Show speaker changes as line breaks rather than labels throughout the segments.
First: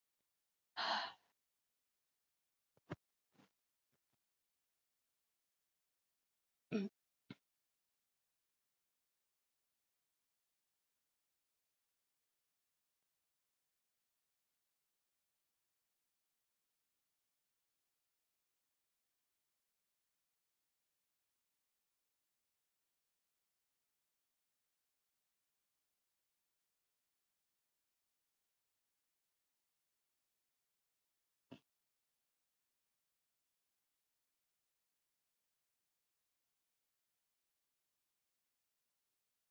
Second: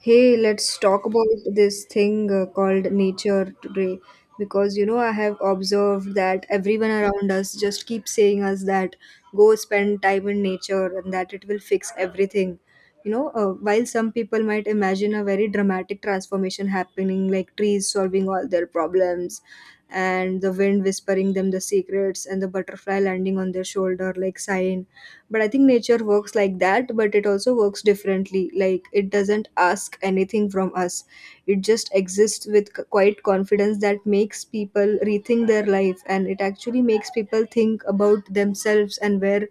Hey, let's talk about this thing called nature today, because you know I have observed that everyone around us just keeps saying us that go spend time in nature and that it will fix everything. While some people might imagine a very dramatic transformation happening, like trees solving all their problems, and the wind whispering them the secrets, and the butterfly landing on their shoulder like sign. But I think nature works like that, but it also works differently. Like it doesn't ask anything from us. It just exists with quite confidence that makes people rethink their life, and it actually makes people think about themselves and where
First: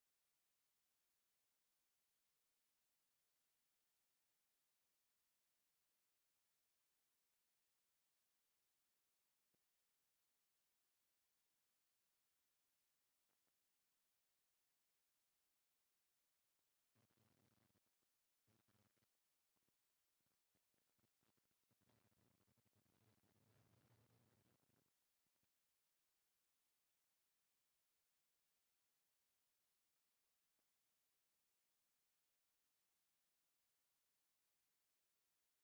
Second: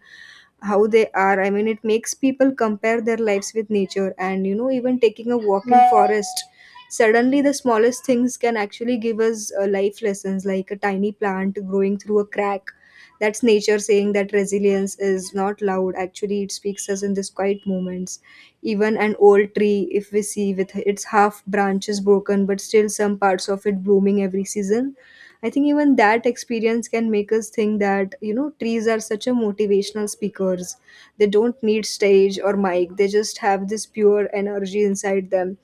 how they are. I mean, it makes people compare their lives with nature. And you know, even taking a walk in forest, suddenly the smallest things can actually give us life lessons, like a tiny plant growing through a crack. That's nature saying that resilience is not loud. Actually, it speaks us in these quiet moments. Even an old tree, if we see with its half branches broken but still some parts of it blooming every season, I think even that experience can make us think that, you know, trees are such a motivational speakers. They don't need stage or mic. They just have this pure energy inside them.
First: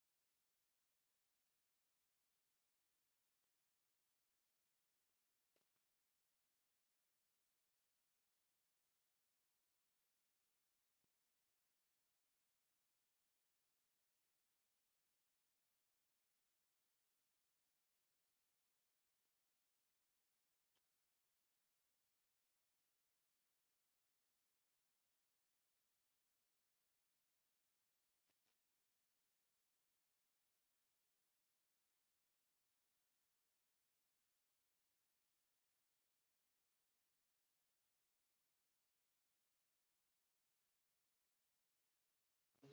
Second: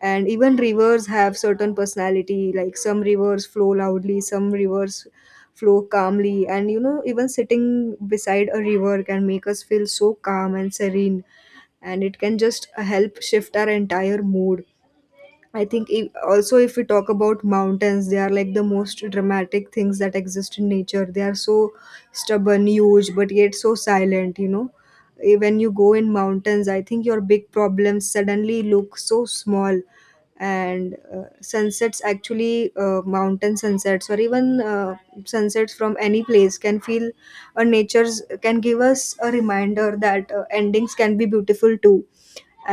And even rivers have certain personality, like some rivers flow loudly, some rivers flow calmly. And, you know, even sitting beside a river can make us feel so calm and serene. And it can just help shift our entire mood. I think if, also if we talk about mountains, they are like the most dramatic things that exist in nature. They are so stubborn, huge, but yet so silent, you know. When you go in mountains, I think your big problems suddenly look so small. And sunsets, actually, mountain sunsets or even sunsets from any place can feel, nature's can give us a reminder that endings can be beautiful too.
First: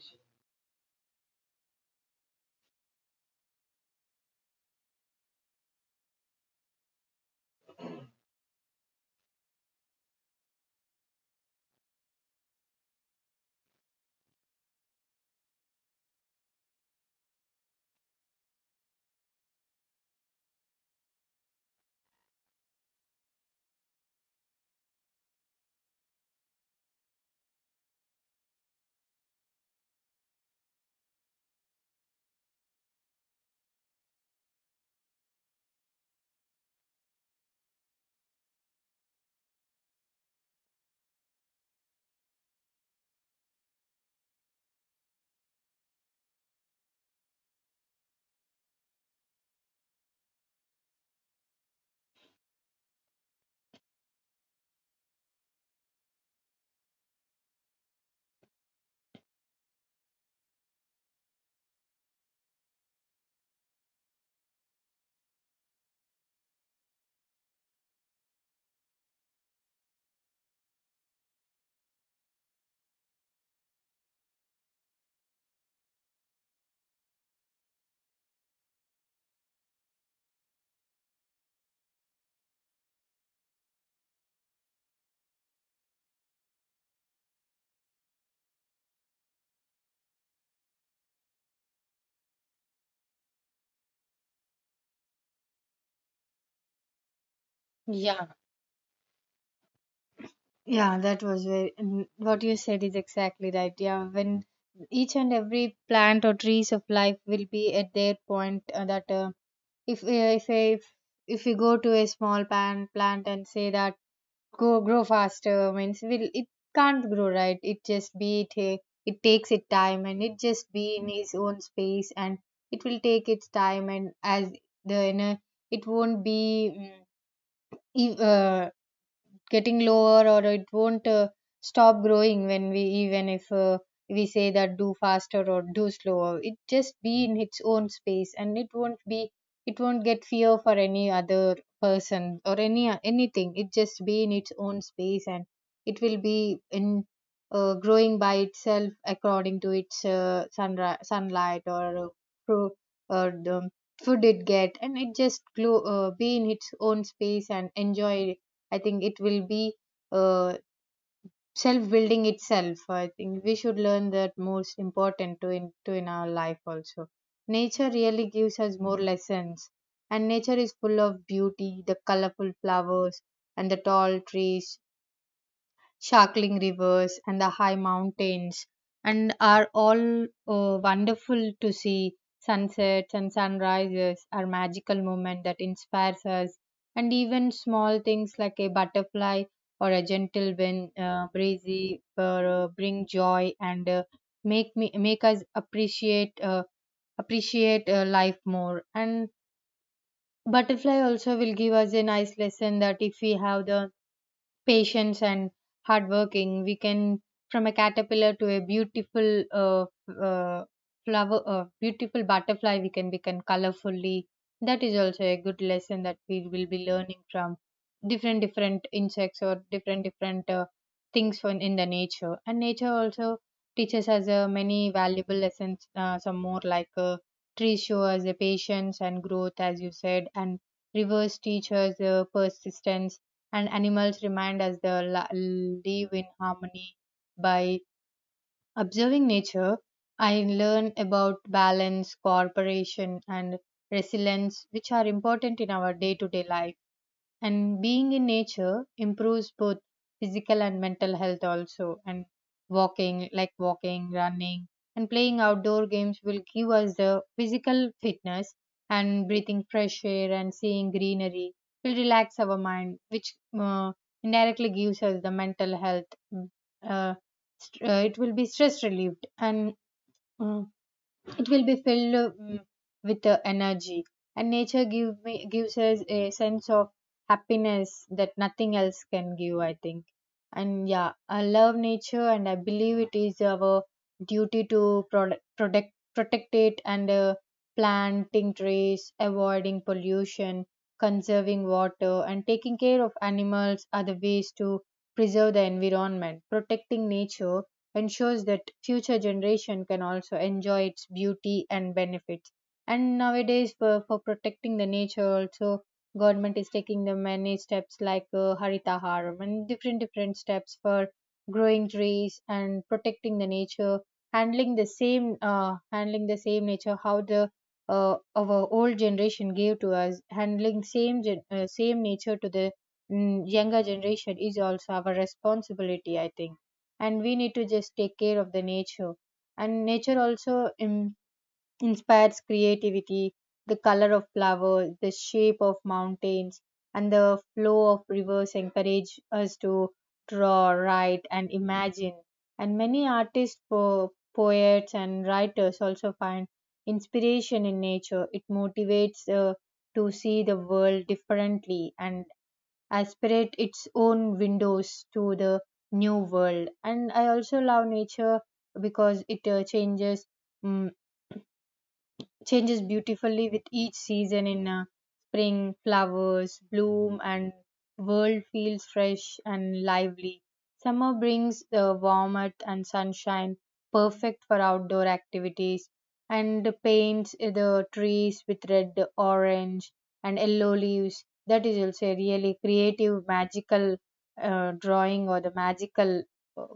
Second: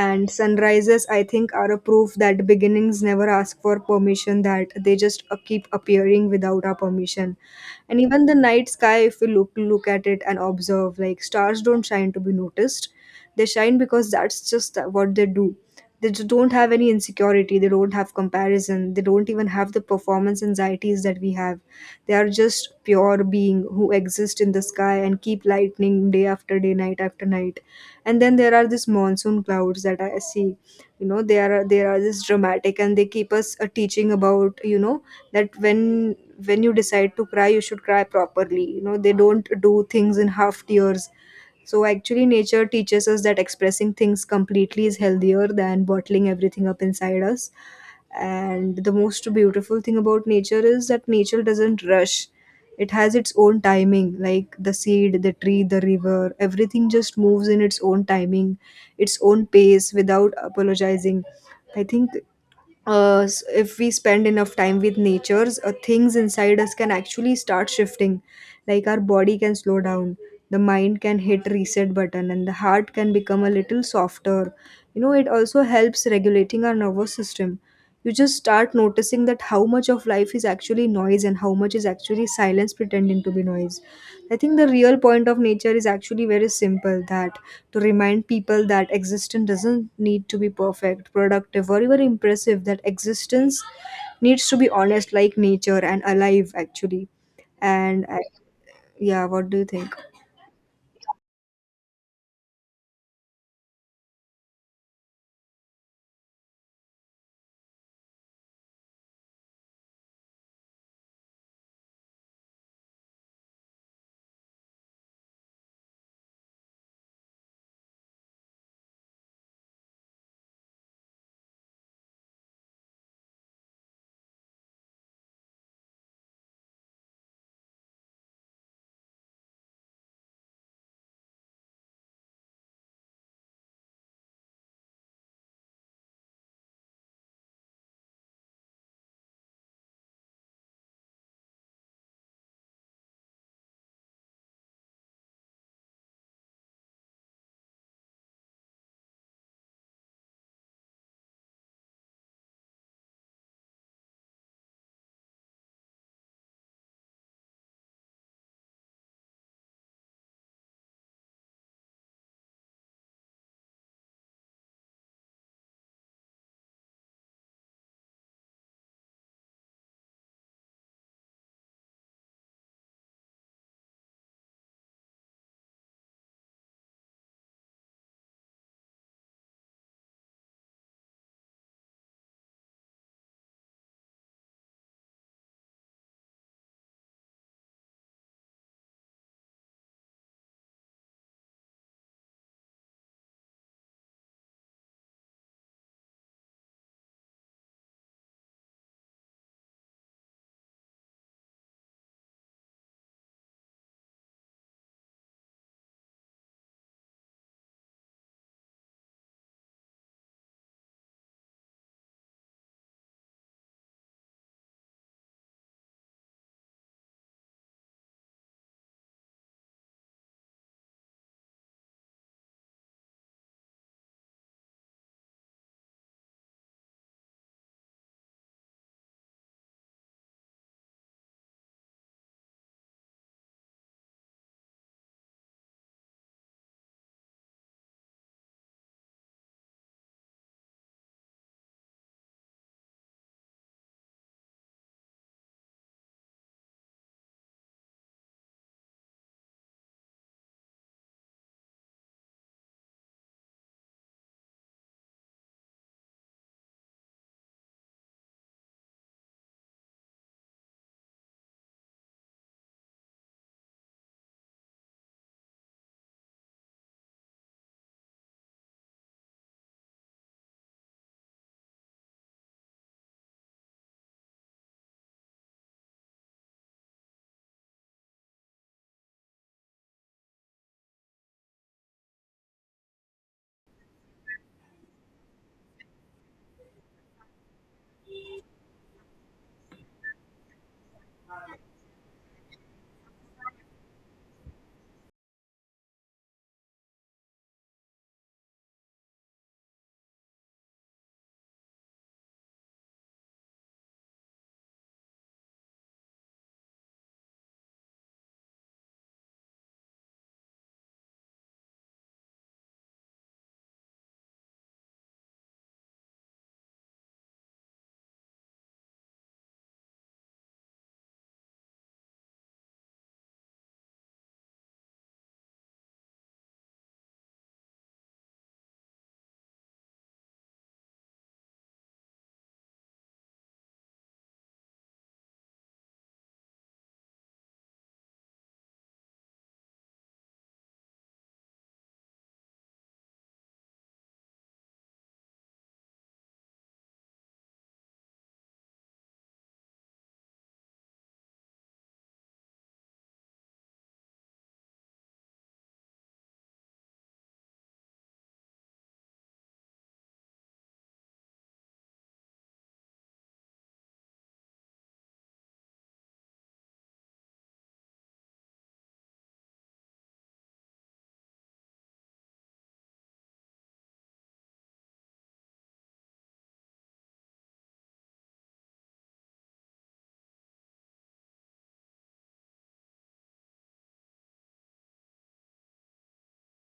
And sunrises, I think, are a proof that beginnings never ask for permission, that they just keep appearing without our permission. And even the night sky, if we look at it and observe, like stars don't shine to be noticed. They shine because that's just what they do. They just don't have any insecurity, they don't have comparison, they don't even have the performance anxieties that we have. They are just pure being who exist in the sky and keep lightning day after day, night after night. And then there are these monsoon clouds that I see, you know, they are this dramatic, and they keep us teaching about, you know, that when you decide to cry you should cry properly. You know, they don't do things in half tears. So actually nature teaches us that expressing things completely is healthier than bottling everything up inside us. And the most beautiful thing about nature is that nature doesn't rush. It has its own timing. Like the seed, the tree, the river, everything just moves in its own timing, its own pace without apologizing. I think if we spend enough time with natures, things inside us can actually start shifting. Like our body can slow down, the mind can hit reset button, and the heart can become a little softer. You know, it also helps regulating our nervous system. You just start noticing that how much of life is actually noise and how much is actually silence pretending to be noise. I think the real point of nature is actually very simple, that to remind people that existence doesn't need to be perfect, productive, or even impressive, that existence needs to be honest, like nature, and alive, actually. And I,
Yeah.
yeah, what do you think?
Yeah, that was very, what you said is exactly right. Yeah, when each and every plant or trees of life will be at their point that if uh, if a- if if you go to a small plant and say that go grow faster means will it can't grow, right. It just be it takes its time and it just be in its own space and it will take its time and as the you know, it won't be. mm, ev- uh, getting lower, or it won't stop growing when we, even if we say that do faster or do slower, it just be in its own space and it won't be, it won't get fear for any other person or anything. It just be in its own space and it will be in, growing by itself according to its sunlight or pro- or the food it get, and it just glow, be in its own space and enjoy. I think it will be uh, self building itself. I think we should learn that, most important to to in our life also. Nature really gives us more lessons, and nature is full of beauty, the colorful flowers and the tall trees, sparkling rivers and the high mountains, and are all wonderful to see. Sunsets and sunrises are magical moments that inspires us, and even small things like a butterfly or a gentle wind, breezy, bring joy and make us appreciate life more. And butterfly also will give us a nice lesson that if we have the patience and hard working, we can from a caterpillar to a uh, beautiful butterfly, we can become colorfully. That is also a good lesson that we will be learning from different insects or different things from in the nature. And nature also teaches us many valuable lessons, some more like, trees show us the patience and growth, as you said, and rivers teach us persistence, and animals remind us they live in harmony. By observing nature, I learn about balance, cooperation, and resilience, which are important in our day to day life. And being in nature improves both physical and mental health also. And walking, like walking, running, and playing outdoor games will give us the physical fitness, and breathing fresh air and seeing greenery will relax our mind, which uh, indirectly gives us the mental health. Uh, it will be stress relieved, and uh, it will be filled with energy. And nature gives us a sense of happiness that nothing else can give, I think. And yeah, I love nature, and I believe it is our duty to protect, protect it. And planting trees, avoiding pollution, conserving water, and taking care of animals are the ways to preserve the environment. Protecting nature ensures that future generation can also enjoy its beauty and benefits. And nowadays, for protecting the nature also, government is taking the many steps, like haritaharam, and different different steps for growing trees and protecting the nature. Handling the same, handling the same nature how the our old generation gave to us, handling same same nature to the younger generation is also our responsibility, I think. And we need to just take care of the nature. And nature also inspires creativity. The color of flowers, the shape of mountains, and the flow of rivers encourage us to draw, write, and imagine. And many artists, poets, and writers also find inspiration in nature. It motivates to see the world differently and aspirate its own windows to the new world. And I also love nature because it changes, mm changes beautifully with each season. In spring, flowers bloom and world feels fresh and lively. Summer brings the warmth and sunshine, perfect for outdoor activities, and paints the trees with red, orange, and yellow leaves. That is also a really creative magical drawing, or the magical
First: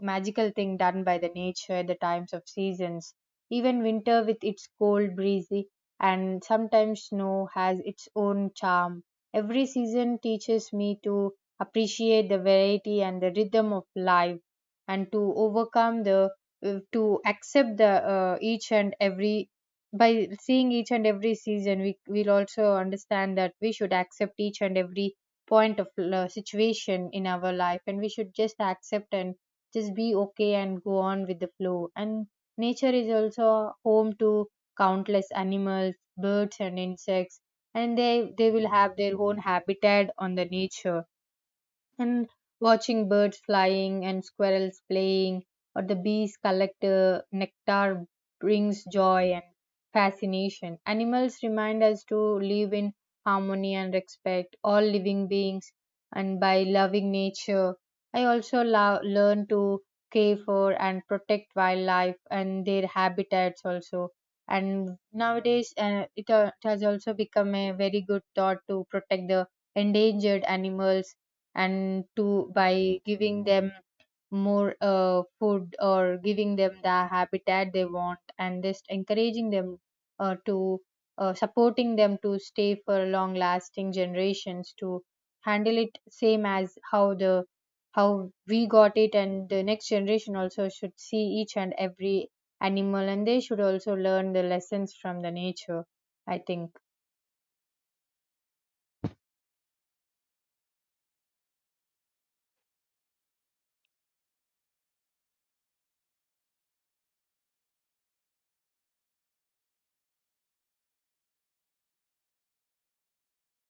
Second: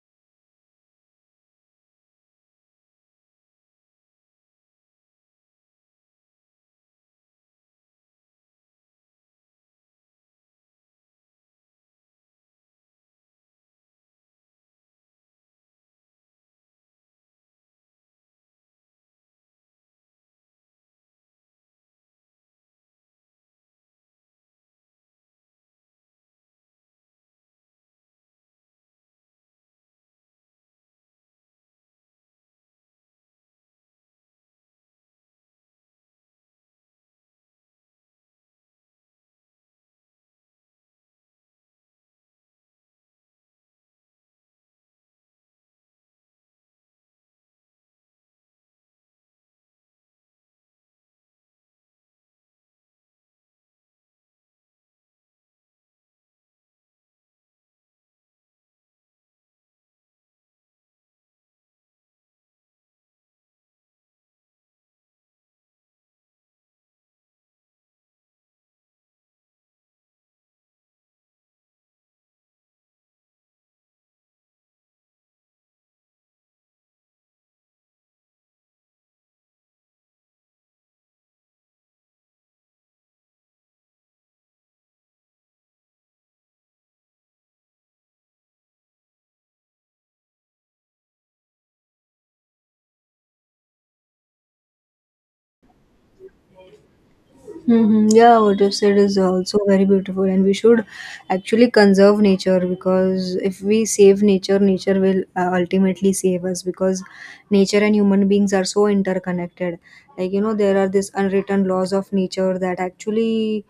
magical thing done by the nature at the times of seasons. Even winter, with its cold, breezy, and sometimes snow, has its own charm. Every season teaches me to appreciate the variety and the rhythm of life, and to overcome the, to accept the, each and every by seeing each and every season we will also understand that we should accept each and every point of situation in our life, and we should just accept and just be okay and go on with the flow. And nature is also home to countless animals, birds, and insects, and they will have their own habitat on the nature. And watching birds flying and squirrels playing, or the bees collect nectar, brings joy and fascination. Animals remind us to live in harmony and respect all living beings. And by loving nature, I also learn to care for and protect wildlife and their habitats also. And nowadays, it has also become a very good thought to protect the endangered animals, and to by giving them more food or giving them the habitat they want, and just encouraging them to supporting them to stay for long lasting generations, to handle it same as how the, how we got it. And the next generation also should see each and every animal, and they should also learn the lessons from the nature, I think.
Hmm. Yeah, what you said is also very beautiful, and we should actually conserve nature, because if we save nature, nature will ultimately save us, because nature and human beings are so interconnected. Like, you know, there are these unwritten laws of nature that actually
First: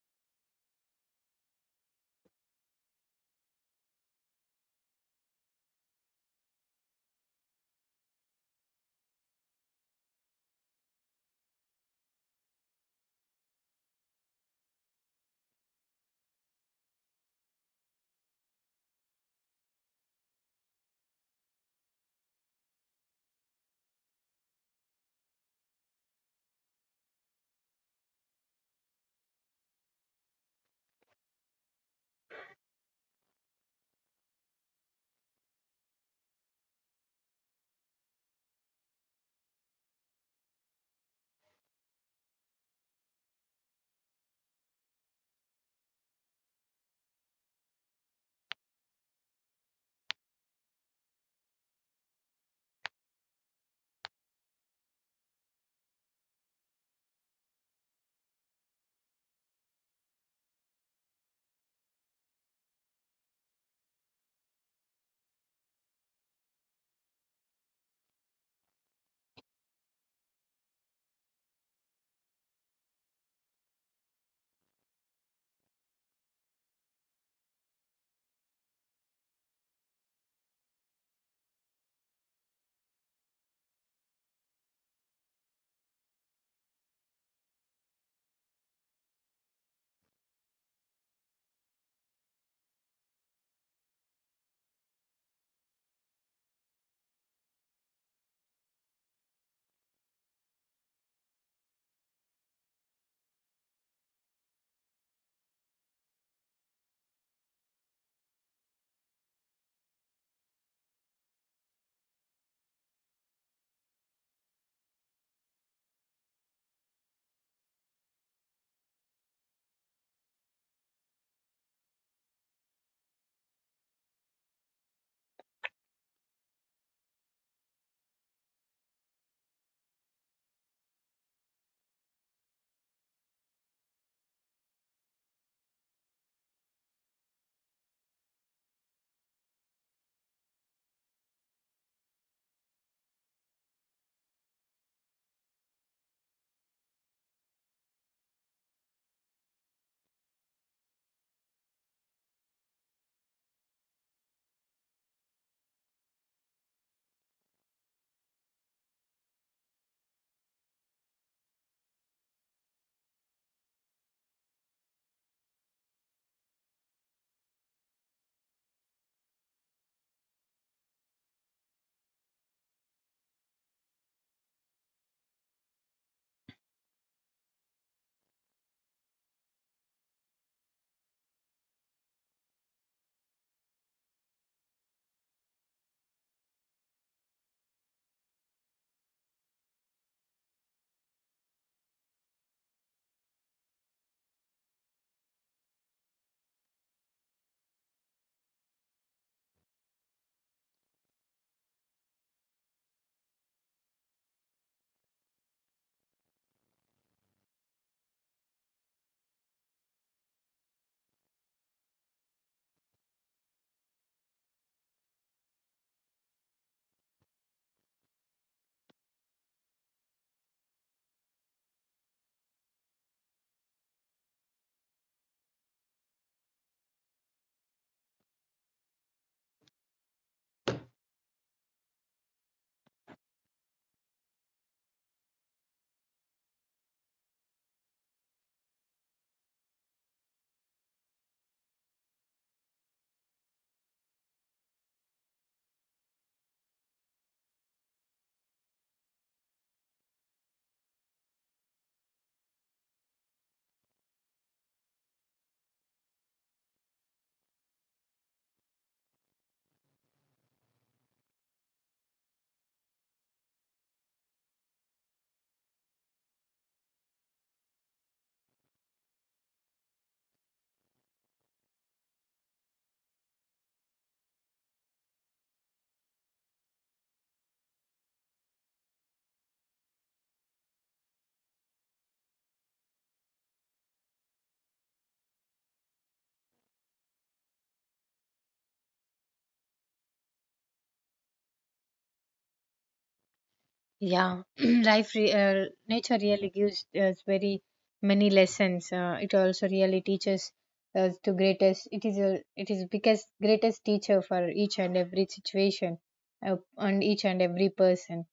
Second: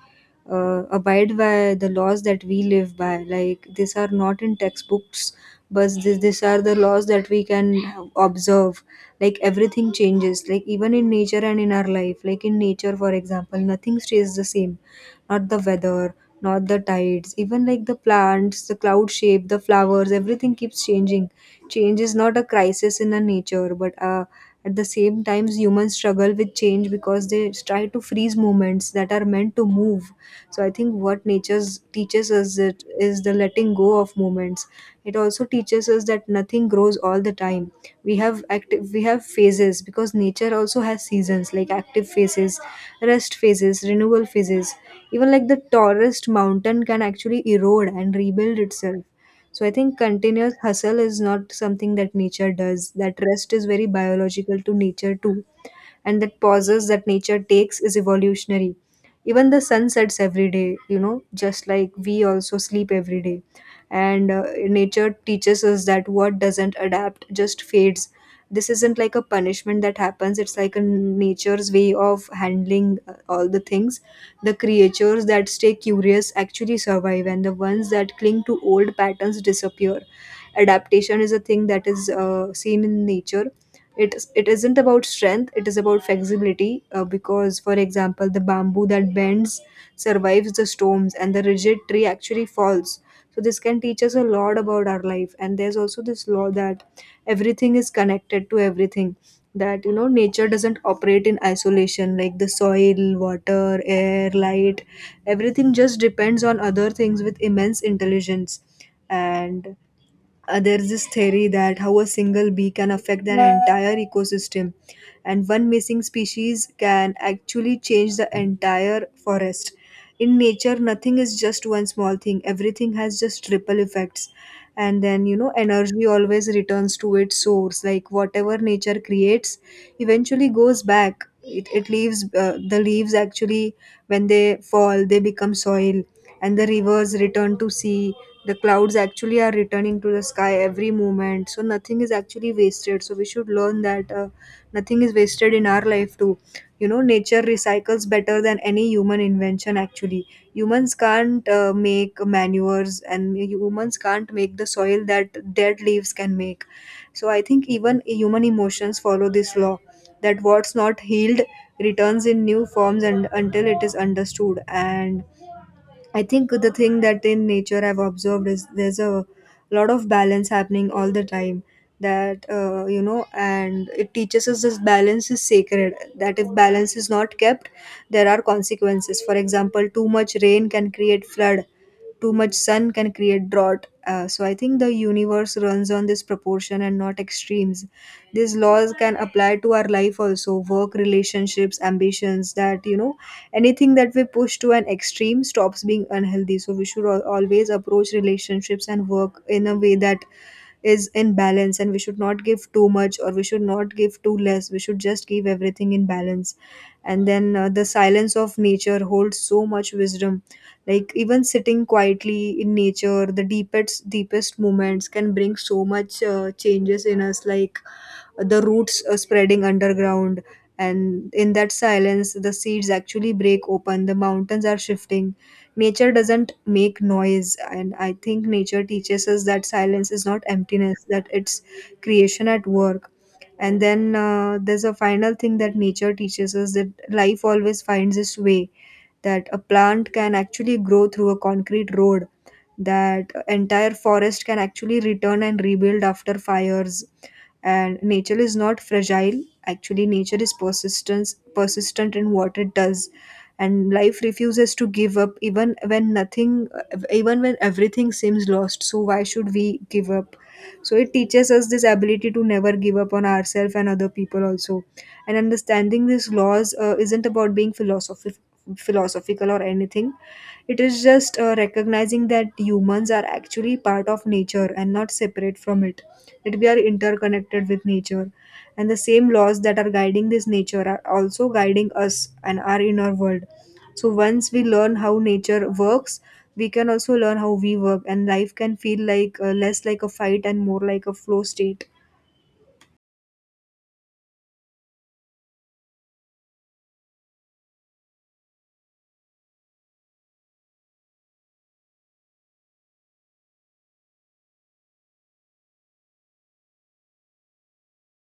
abide by the laws that we live by. Like, these are not in textbooks, but these are the laws that we can observe. Like everything changes, like even in nature and in our life. Like in nature, for example, nothing stays the same. Not the weather, not the tides, even like the plants, the cloud shape, the flowers, everything keeps changing. Change is not a crisis in the nature, but at the same times humans struggle with change because they try to freeze moments that are meant to move. So I think what nature teaches us, it is the letting go of moments. It also teaches us that nothing grows all the time. We have active, we have phases, because nature also has seasons, like active phases, rest phases, renewal phases. Even like the tallest mountain can actually erode and rebuild itself. So I think continuous hustle is not something that nature does, that rest is very biological to nature too. And that pauses that nature takes is evolutionary. Even the sun sets every day, you know, just like we also sleep every day. And nature teaches us that what doesn't adapt just fades. This isn't like a punishment that happens, it's like a nature's way of handling all the things. The creatures that stay curious actually survive, and the ones that cling to old patterns disappear. Adaptation is a thing that is seen in nature. It isn't about strength, it is about flexibility, because for example the bamboo that bends survives the storms, and the rigid tree actually falls. So this can teach us a lot about our life. And there's also this law that everything is connected to everything. That you know, nature doesn't operate in isolation, like the soil, water, air, light, everything just depends on other things with immense intelligence. And there's this theory that how a single bee can affect an entire ecosystem, and one missing species can actually change the entire forest. In nature, nothing is just one small thing, everything has just ripple effects. And then, you know, energy always returns to its source. Like whatever nature creates eventually goes back. It leaves, the leaves actually, when they fall, they become soil, and the rivers return to sea. The clouds actually are returning to the sky every moment, so nothing is actually wasted. So we should learn that nothing is wasted in our life too. You know, nature recycles better than any human invention. Actually, humans can't make manures, and humans can't make the soil that dead leaves can make. So I think even human emotions follow this law, that what's not healed returns in new forms and until it is understood. And I think the thing that in nature I've observed is there's a lot of balance happening all the time. That you know, and it teaches us this balance is sacred. That if balance is not kept, there are consequences. For example, too much rain can create flood. Too much sun can create drought. So I think the universe runs on this proportion and not extremes. These laws can apply to our life also, work, relationships, ambitions. That you know, anything that we push to an extreme stops being unhealthy. So we should always approach relationships and work in a way that is in balance. And we should not give too much or we should not give too less, we should just give everything in balance. And then the silence of nature holds so much wisdom. Like even sitting quietly in nature, the deepest moments can bring so much changes in us. Like the roots spreading underground, and in that silence the seeds actually break open, the mountains are shifting. Nature doesn't make noise, and I think nature teaches us that silence is not emptiness, that it's creation at work. And then there's a final thing that nature teaches us, that life always finds its way. That a plant can actually grow through a concrete road, that entire forest can actually return and rebuild after fires. And nature is not fragile. Actually, nature is persistence persistent in what it does. And life refuses to give up even when nothing, even when everything seems lost. So why should we give up? So it teaches us this ability to never give up on ourselves and other people also. And understanding these laws isn't about being philosophical or anything. It is just recognizing that humans are actually part of nature and not separate from it, that we are interconnected with nature. And the same laws that are guiding this nature are also guiding us and our inner world. So once we learn how nature works, we can also learn how we work, and life can feel less like a fight and more like a flow state.
Yeah, life, nature really gives us very many lessons. It also really teaches us to greatest. It is biggest greatest teacher for each and every situation, and each and every person.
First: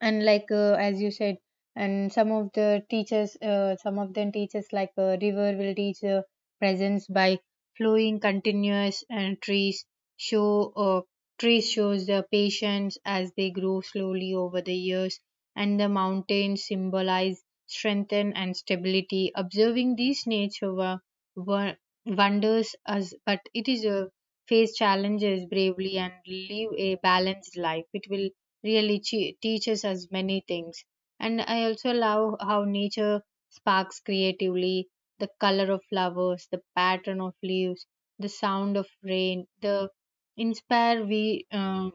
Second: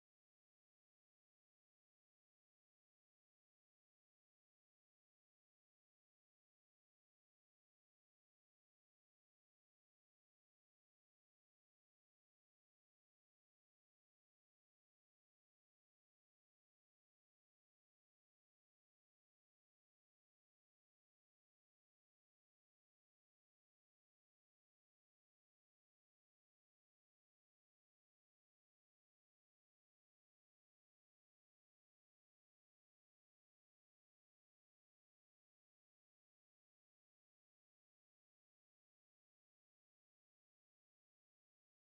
And like, as you said, and some of the teachers, some of them teachers, like river will teach presence by flowing continuous. And trees show trees shows the patience as they grow slowly over the years. And the mountains symbolize strength and stability. Observing these nature wo- wonders us, but it is a face challenges bravely and live a balanced life. It will really teaches us many things. And I also love how nature sparks creatively, the color of flowers, the pattern of leaves, the sound of rain, the inspire we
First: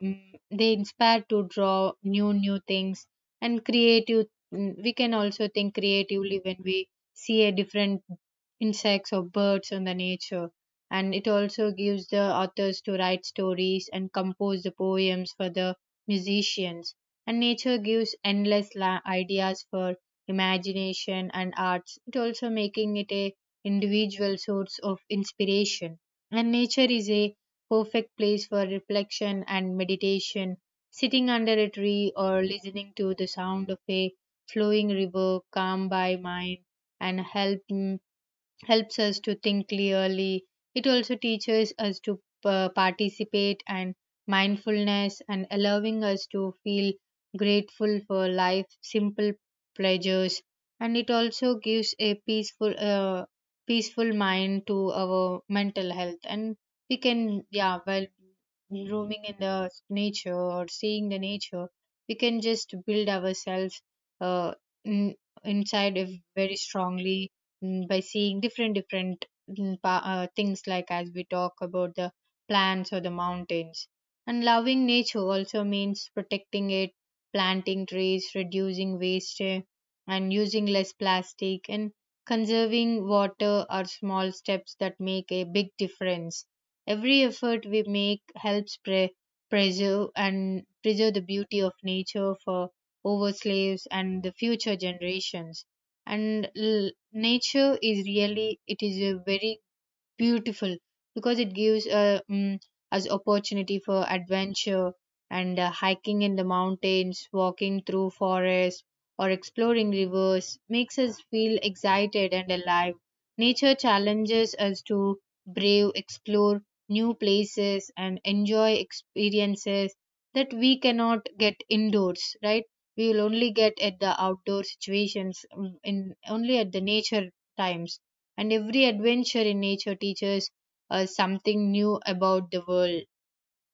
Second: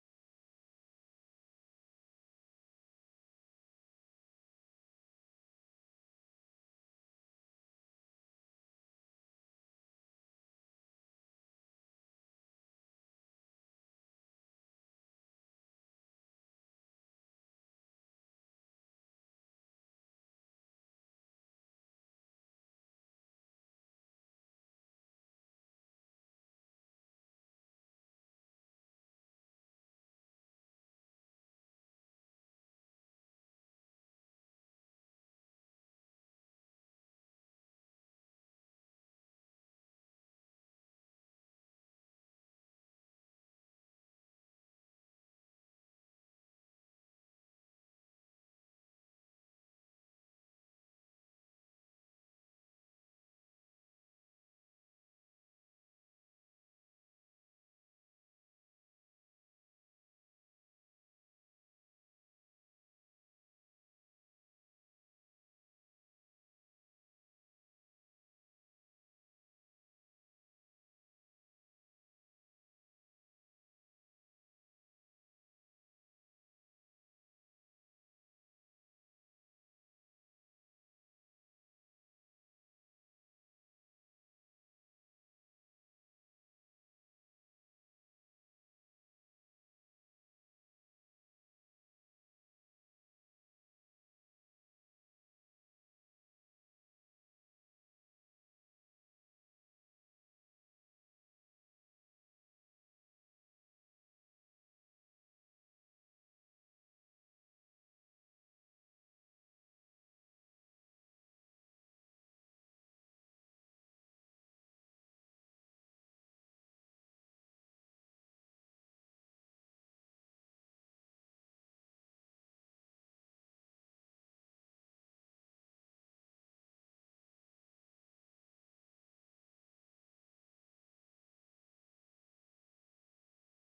they inspire to draw new things and creative, we can also think creatively when we see a different insects or birds on the nature. And it also gives the authors to write stories and compose the poems for the musicians, and nature gives endless ideas for imagination and arts. It also making it a individual source of inspiration. And nature is a perfect place for reflection and meditation. Sitting under a tree or listening to the sound of a flowing river calm by mind and helps us to think clearly. It also teaches us to participate and mindfulness, and allowing us to feel grateful for life, simple pleasures. And it also gives a peaceful mind to our mental health. And we can, yeah, while roaming in the nature or seeing the nature, we can just build ourselves uh, in, inside a very strongly, by seeing different different things, like as we talk about the plants or the mountains. And loving nature also means protecting it. Planting trees, reducing waste, and using less plastic, and conserving water are small steps that make a big difference. Every effort we make helps preserve the beauty of nature for over slaves and the future generations. And nature is really, it is a very beautiful because it gives us opportunity for adventure. And hiking in the mountains, walking through forests, or exploring rivers makes us feel excited and alive. Nature challenges us to brave explore new places and enjoy experiences that we cannot get indoors, right. We will only get at the outdoor situations, mm, in only at the nature times. And every adventure in nature teaches us something new about the world.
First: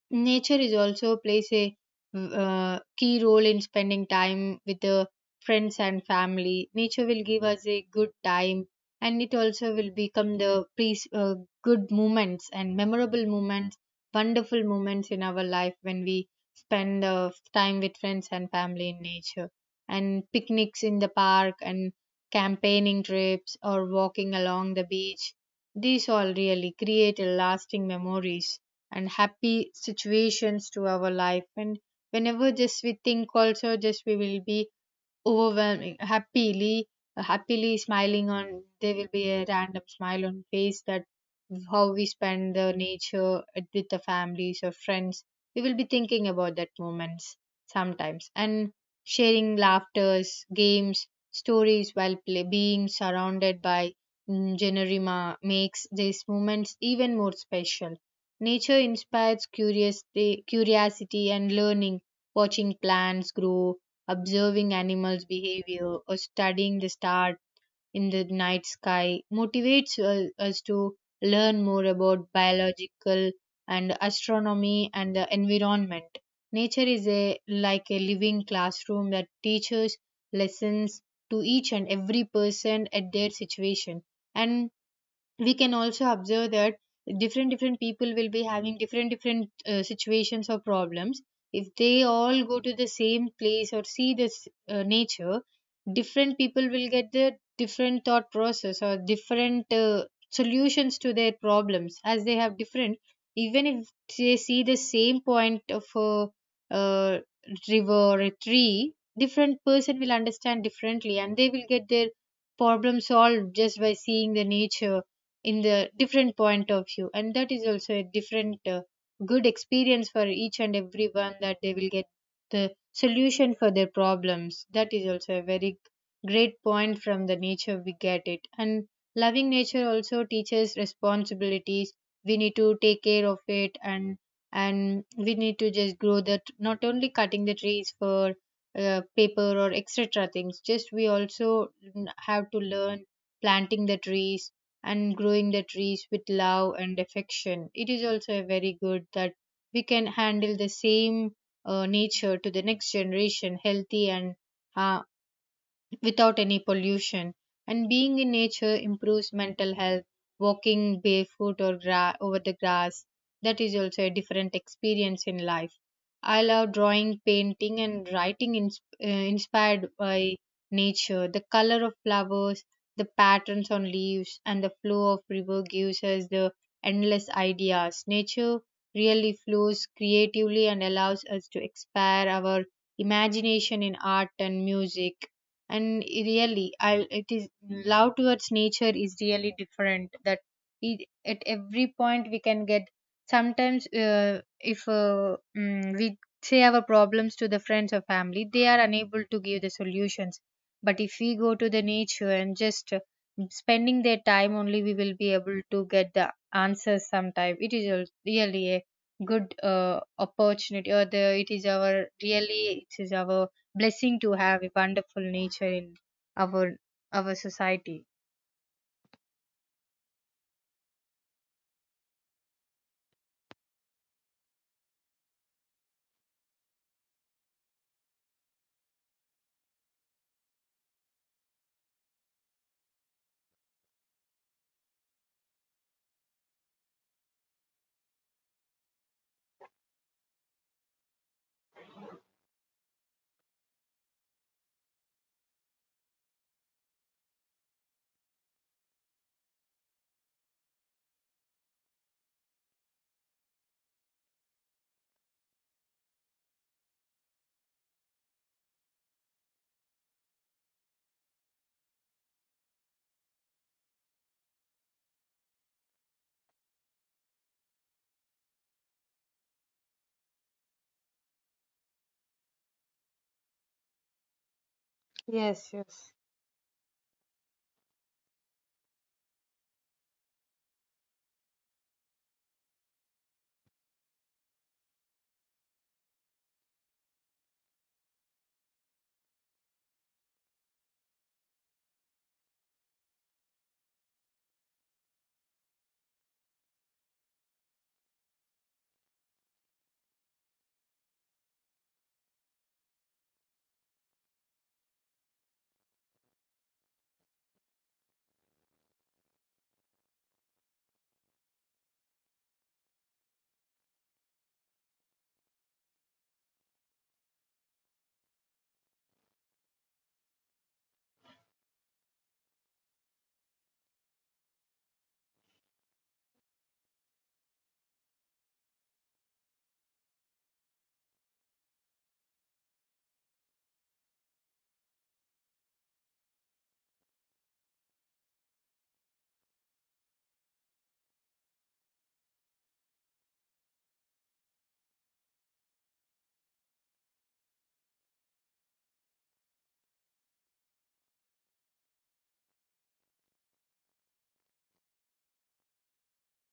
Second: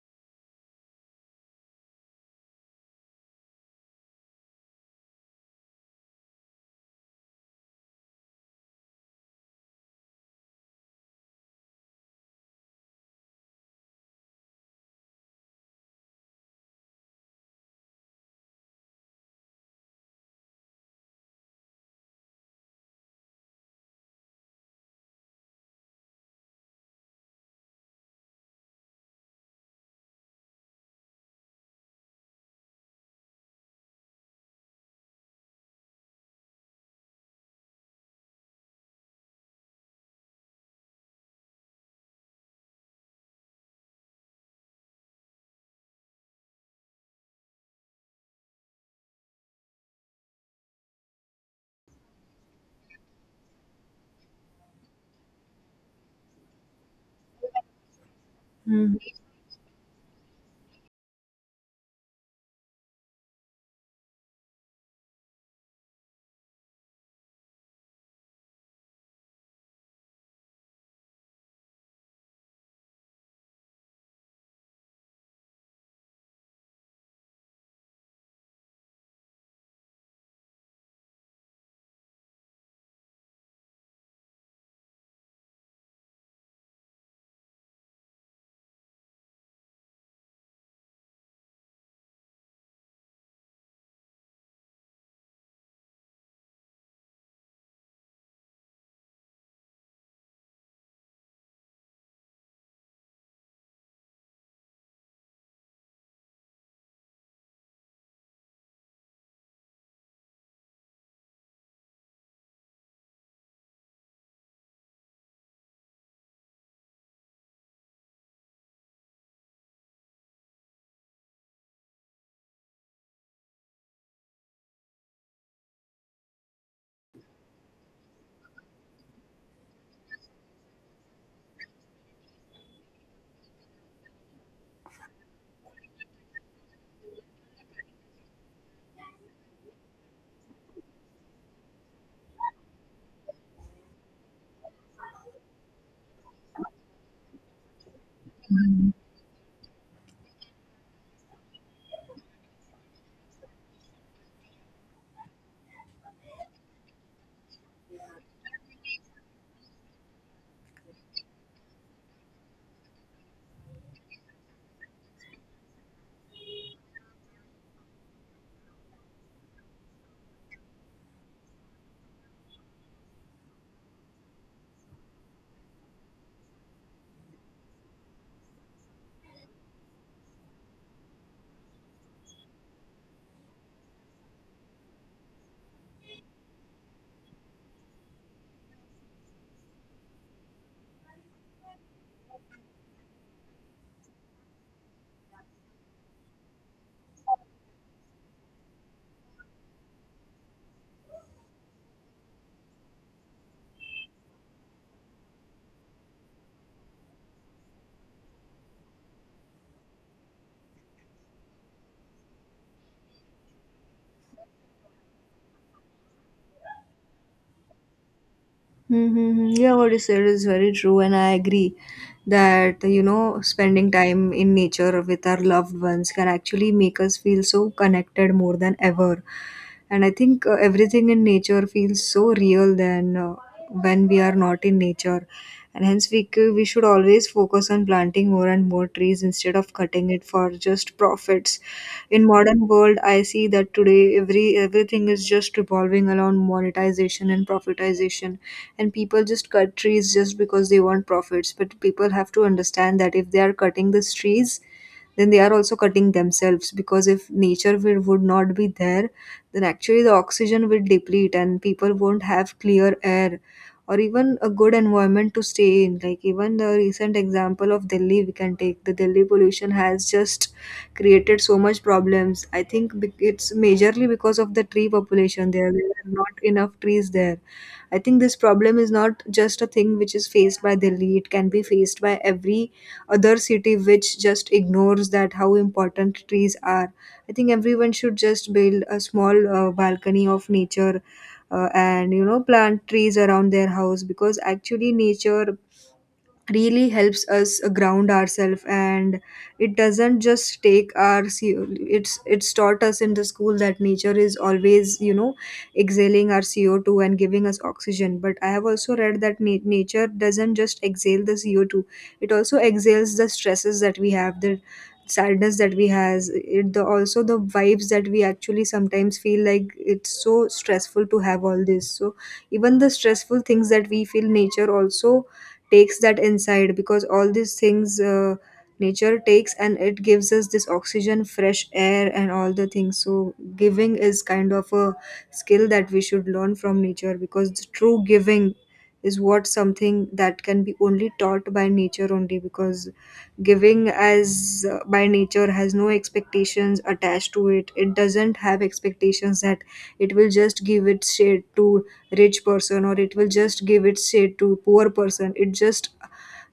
Nature is also plays a key role in spending time with the friends and family. Nature will give us a good time, and it also will become the peace, good moments, and memorable moments, wonderful moments in our life when we spend time with friends and family in nature. And picnics in the park, and campaigning trips, or walking along the beach. These all really create a lasting memories and happy situations to our life, and whenever just we think also just we will be overwhelming happily smiling on, there will be a random smile on face that how we spend the nature with the families or friends. We will be thinking about that moments sometimes and sharing laughters, games, stories while play, being surrounded by generima makes these moments even more special. Nature
Mhm.
inspires curiosity, and learning, watching plants grow, observing animals' behavior, or studying the stars in the night sky motivates us to learn more about biological and astronomy and the environment. Nature is a like a living classroom that teaches lessons to each and every person at their situation, and we can also observe that different people will be having different situations or problems. If they all go to the same place or see this nature, different people will get the different thought process or different solutions to their problems as they have different, even if they see the same point of a uh, river or a tree, different person will understand differently and they will get their problem solved just by seeing the nature in the different point of view. And that is also a different good experience for each and everyone, that they will get the solution for their problems. That is also a very great point from the nature we get it. And loving nature also teaches responsibilities. We need to take care of it, and we need to just grow that, not only cutting the trees for paper or etc things. Just we also have to learn planting the trees and growing the trees with love and affection. It is also a very good that we can handle the same nature to the next generation healthy and uh, without any pollution. And being in nature improves mental health. Walking barefoot or over the grass, that is also a different experience in life. I love drawing, painting, and writing inspired by nature. The color of flowers, the patterns on leaves, and the flow of river gives us the endless ideas. Nature really flows creatively and allows us to expand our imagination in art and music. And really, I it is love towards nature is really different, that it, at every point we can get sometimes if mm, we say our problems to the friends or family, they are unable to give the solutions. But if we go to the nature and just spending their time only, we will be able to get the answers sometime. It is a, really a good opportunity, or the it is our, really it is our blessing to have a wonderful nature in our our society.
Mm-hmm, mm-hmm, yeah, what you said is very true, and I agree that spending time in nature with our loved ones can actually make us feel so connected more than ever. And I think everything in nature feels so real than when we are not in nature, and hence we should always focus on planting more and more trees instead of cutting it for just profits. In modern world, I see that today everything is just revolving around monetization and profitization, and people just cut trees just because they want profits, but people have to understand that if they are cutting these trees, then they are also cutting themselves, because if nature would not be there, then actually the oxygen will deplete and people won't have clear air or even a good environment to stay in. Like even the recent example of Delhi we can take, the Delhi pollution has just created so much problems. I think it's majorly because of the tree population
Yes,
there, there
yes.
are not enough trees there. I think this problem is not just a thing which is faced by Delhi, it can be faced by every other city which just ignores that how important trees are. I think everyone should just build a small balcony of nature, and plant trees around their house, because actually nature really helps us ground ourselves, and it doesn't just take our co. It's taught us in the school that nature is always, exhaling our CO2 and giving us oxygen, but I have also read that nature doesn't just exhale the CO2, it also exhales the stresses that we have, the sadness that we has it, the also the vibes that we actually sometimes feel like it's so stressful to have all this. So even the stressful things that we feel, nature also takes that inside, because all these things nature takes, and it gives us this oxygen, fresh air, and all the things. So giving is kind of a skill that we should learn from nature, because the true giving is what something that can be only taught by nature only, because giving as by nature has no expectations attached to it. It doesn't have expectations that it will just give its shade to rich person, or it will just give its shade to poor person. It just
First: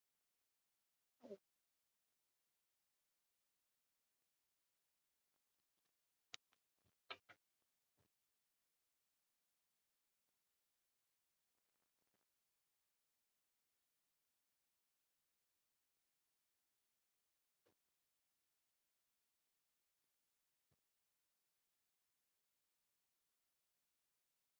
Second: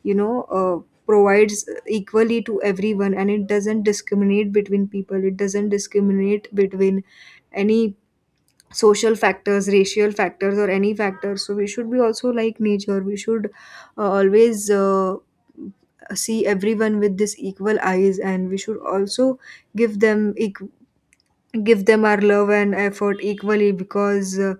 you know uh, provides equally to everyone, and it doesn't discriminate between people, it doesn't discriminate between any social factors, racial factors, or any factors. So we should be also like nature, we should always see everyone with this equal eyes, and we should also give them equal give them our love and effort equally, because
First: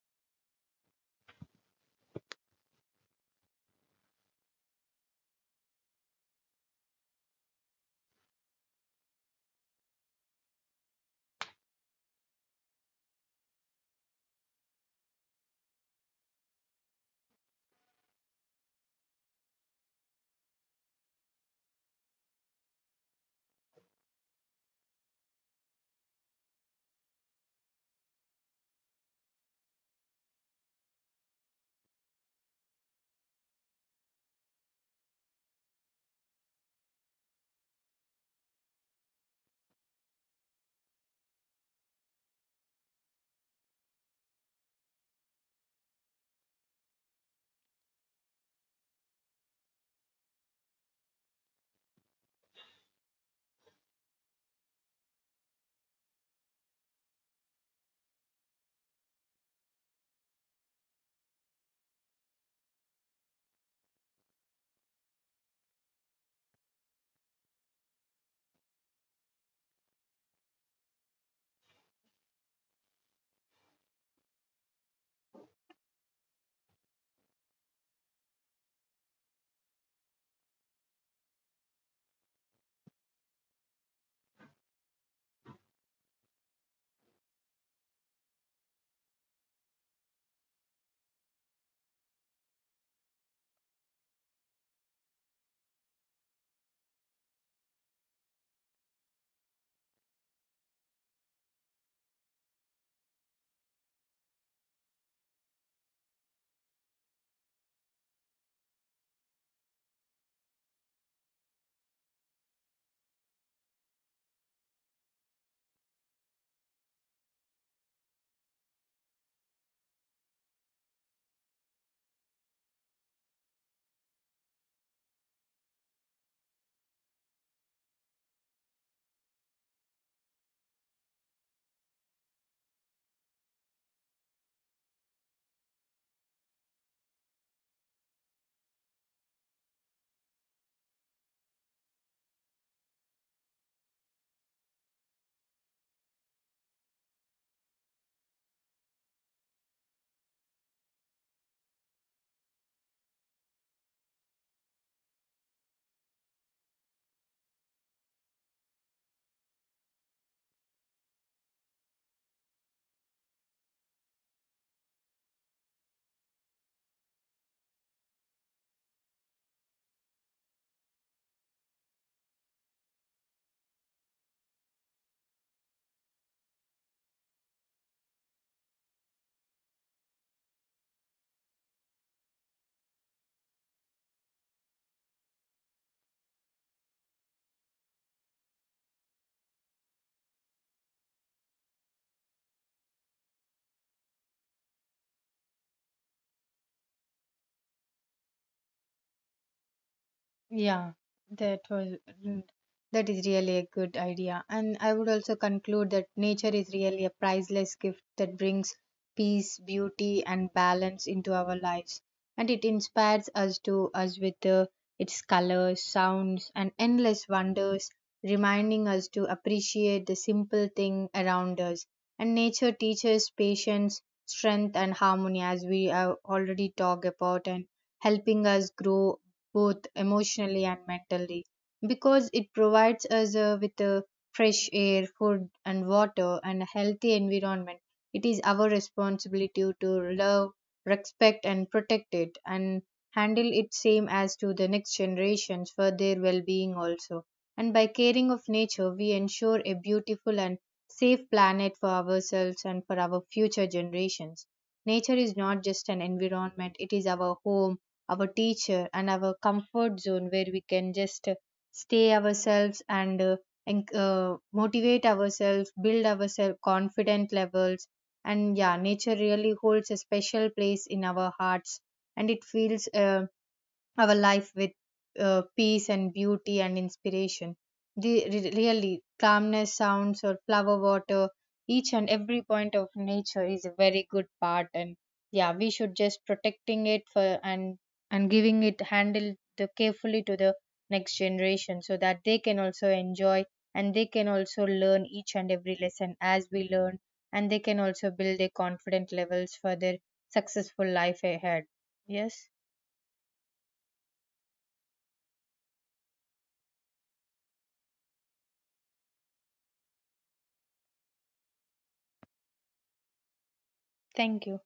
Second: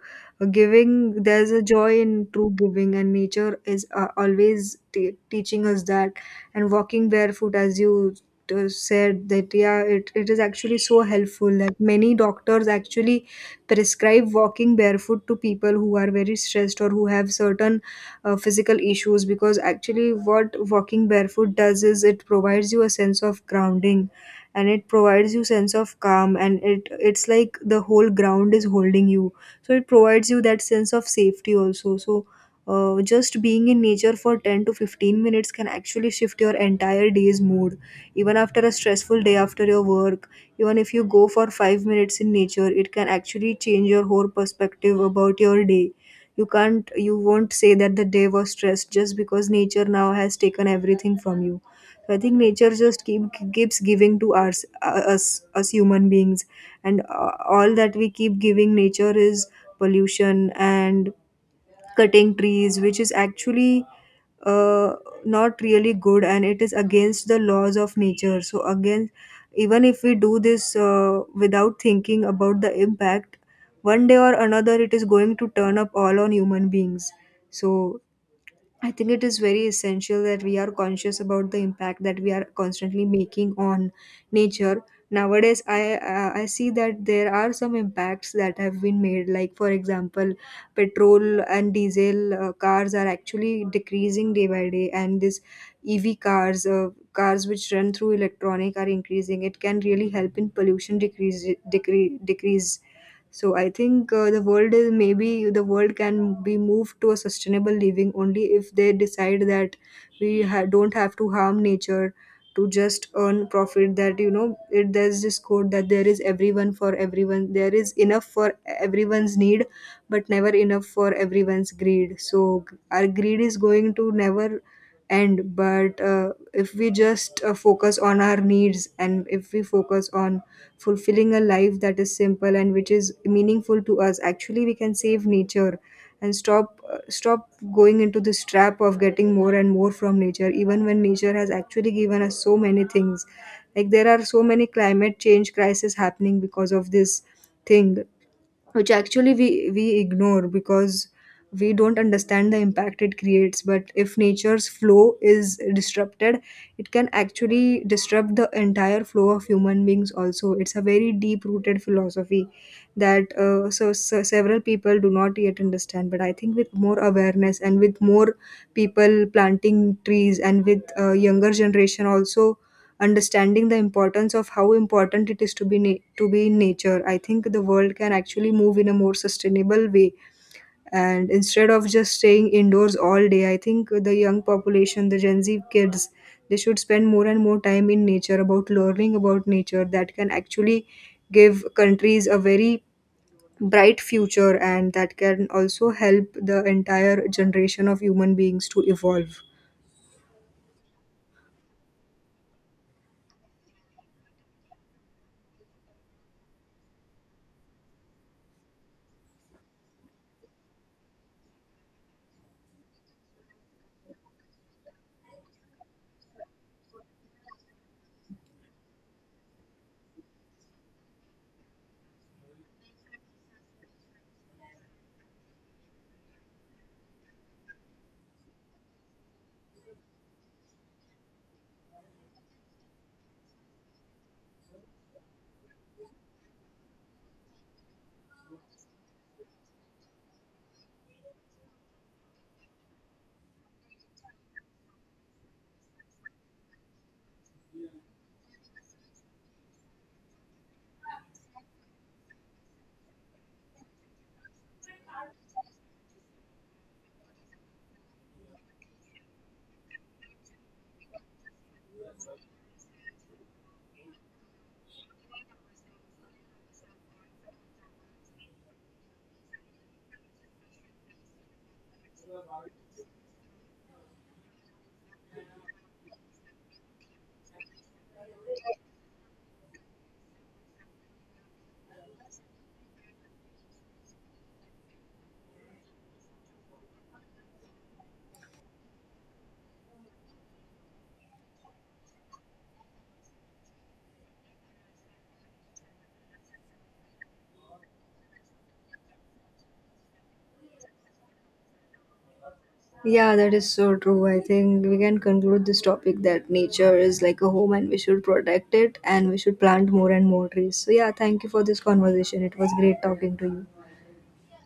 giving, there's a joy in true giving, and nature is always teaching us that. And walking barefoot, as you said that, yeah, it is actually so helpful that many doctors actually prescribe walking barefoot to people who are very stressed or who have certain physical issues, because actually what walking barefoot does is it provides you a sense of grounding, and it provides you sense of calm, and it's like the whole ground is holding you, so it provides you that sense of safety also. So just being in nature for 10 to 15 minutes can actually shift your entire day's mood. Even after a stressful day after your work, even if you go for 5 minutes in nature, it can actually change your whole perspective about your day. You can't, you won't say that the day was stressed just because nature now has taken everything from you. I think nature just keeps giving to us, us human beings, and all that we keep giving nature is pollution and cutting trees, which is actually uh, not really good, and it is against the laws of nature. So again, even if we do this without thinking about the impact, one day or another, it is going to turn up all on human beings. So I think it is very essential that we are conscious about the impact that we are constantly making on nature. Nowadays, I see that there are some impacts that have been made. Like for example, petrol and diesel cars are actually decreasing day by day, and this EV cars, cars which run through electronic, are increasing. It can really help in pollution decrease. So I think the world is maybe the world can be moved to a sustainable living only if they decide that don't have to harm nature to just earn profit. That, you know, it, there's this quote that there is everyone for everyone, there is enough for everyone's need, but never enough for everyone's greed. So our greed is going to never end. But if we just focus on our needs, and if we focus on fulfilling a life that is simple and which is meaningful to us, actually we can save nature and stop stop going into this trap of getting more and more from nature, even when nature has actually given us so many things. Like there are so many climate change crises happening because of this thing, which actually we ignore because we don't understand the impact it creates. But if nature's flow is disrupted, it can actually disrupt the entire flow of human beings also. It's a very deep rooted philosophy that so several people do not yet understand. But I think with more awareness and with more people planting trees, and with younger generation also understanding the importance of how important it is to to be in nature, I think the world can actually move in a more sustainable way. And instead of just staying indoors all day, I think the young population, the gen Z kids, they should spend more and more time in nature about learning about nature, that can actually give countries a very bright future, and that can also help the entire generation of human beings to evolve.
Yeah, that was mm, that is really a good idea. And I would also conclude that nature is really a priceless gift that brings peace, beauty, and balance into our lives. And it inspires us to us with its colors, sounds, and endless wonders, reminding us to appreciate the simple thing around us. And nature teaches patience, strength, and harmony, as we have already talked about, and helping us grow both emotionally and mentally, because it provides us with fresh air, food, and water, and a healthy environment. It is our responsibility to love, respect, and protect it, and handle it same as to the next generations for their well-being also. And by caring of nature, we ensure a beautiful and safe planet for ourselves and for our future generations. Nature is not just an environment; it is our home, our teacher, and our comfort zone, where we can just stay ourselves and motivate ourselves, build ourselves confident levels. And yeah, nature really holds a special place in our hearts, and it feels our life with peace and beauty and inspiration. The, really, calmness, sounds, or flower water, each and every point of nature is a very good part. And yeah, we should just protecting it for, and giving it handle the carefully to the next generation, so that they can also enjoy and they can also learn each and every lesson as we learn, and they can also build their confident levels for their successful life ahead. Yes,
Yeah, that is so true. I think we can conclude this topic that nature is like a home, and we should protect it, and we should plant more and more trees. So, yeah, thank you for this conversation. It was great talking to you.
thank you.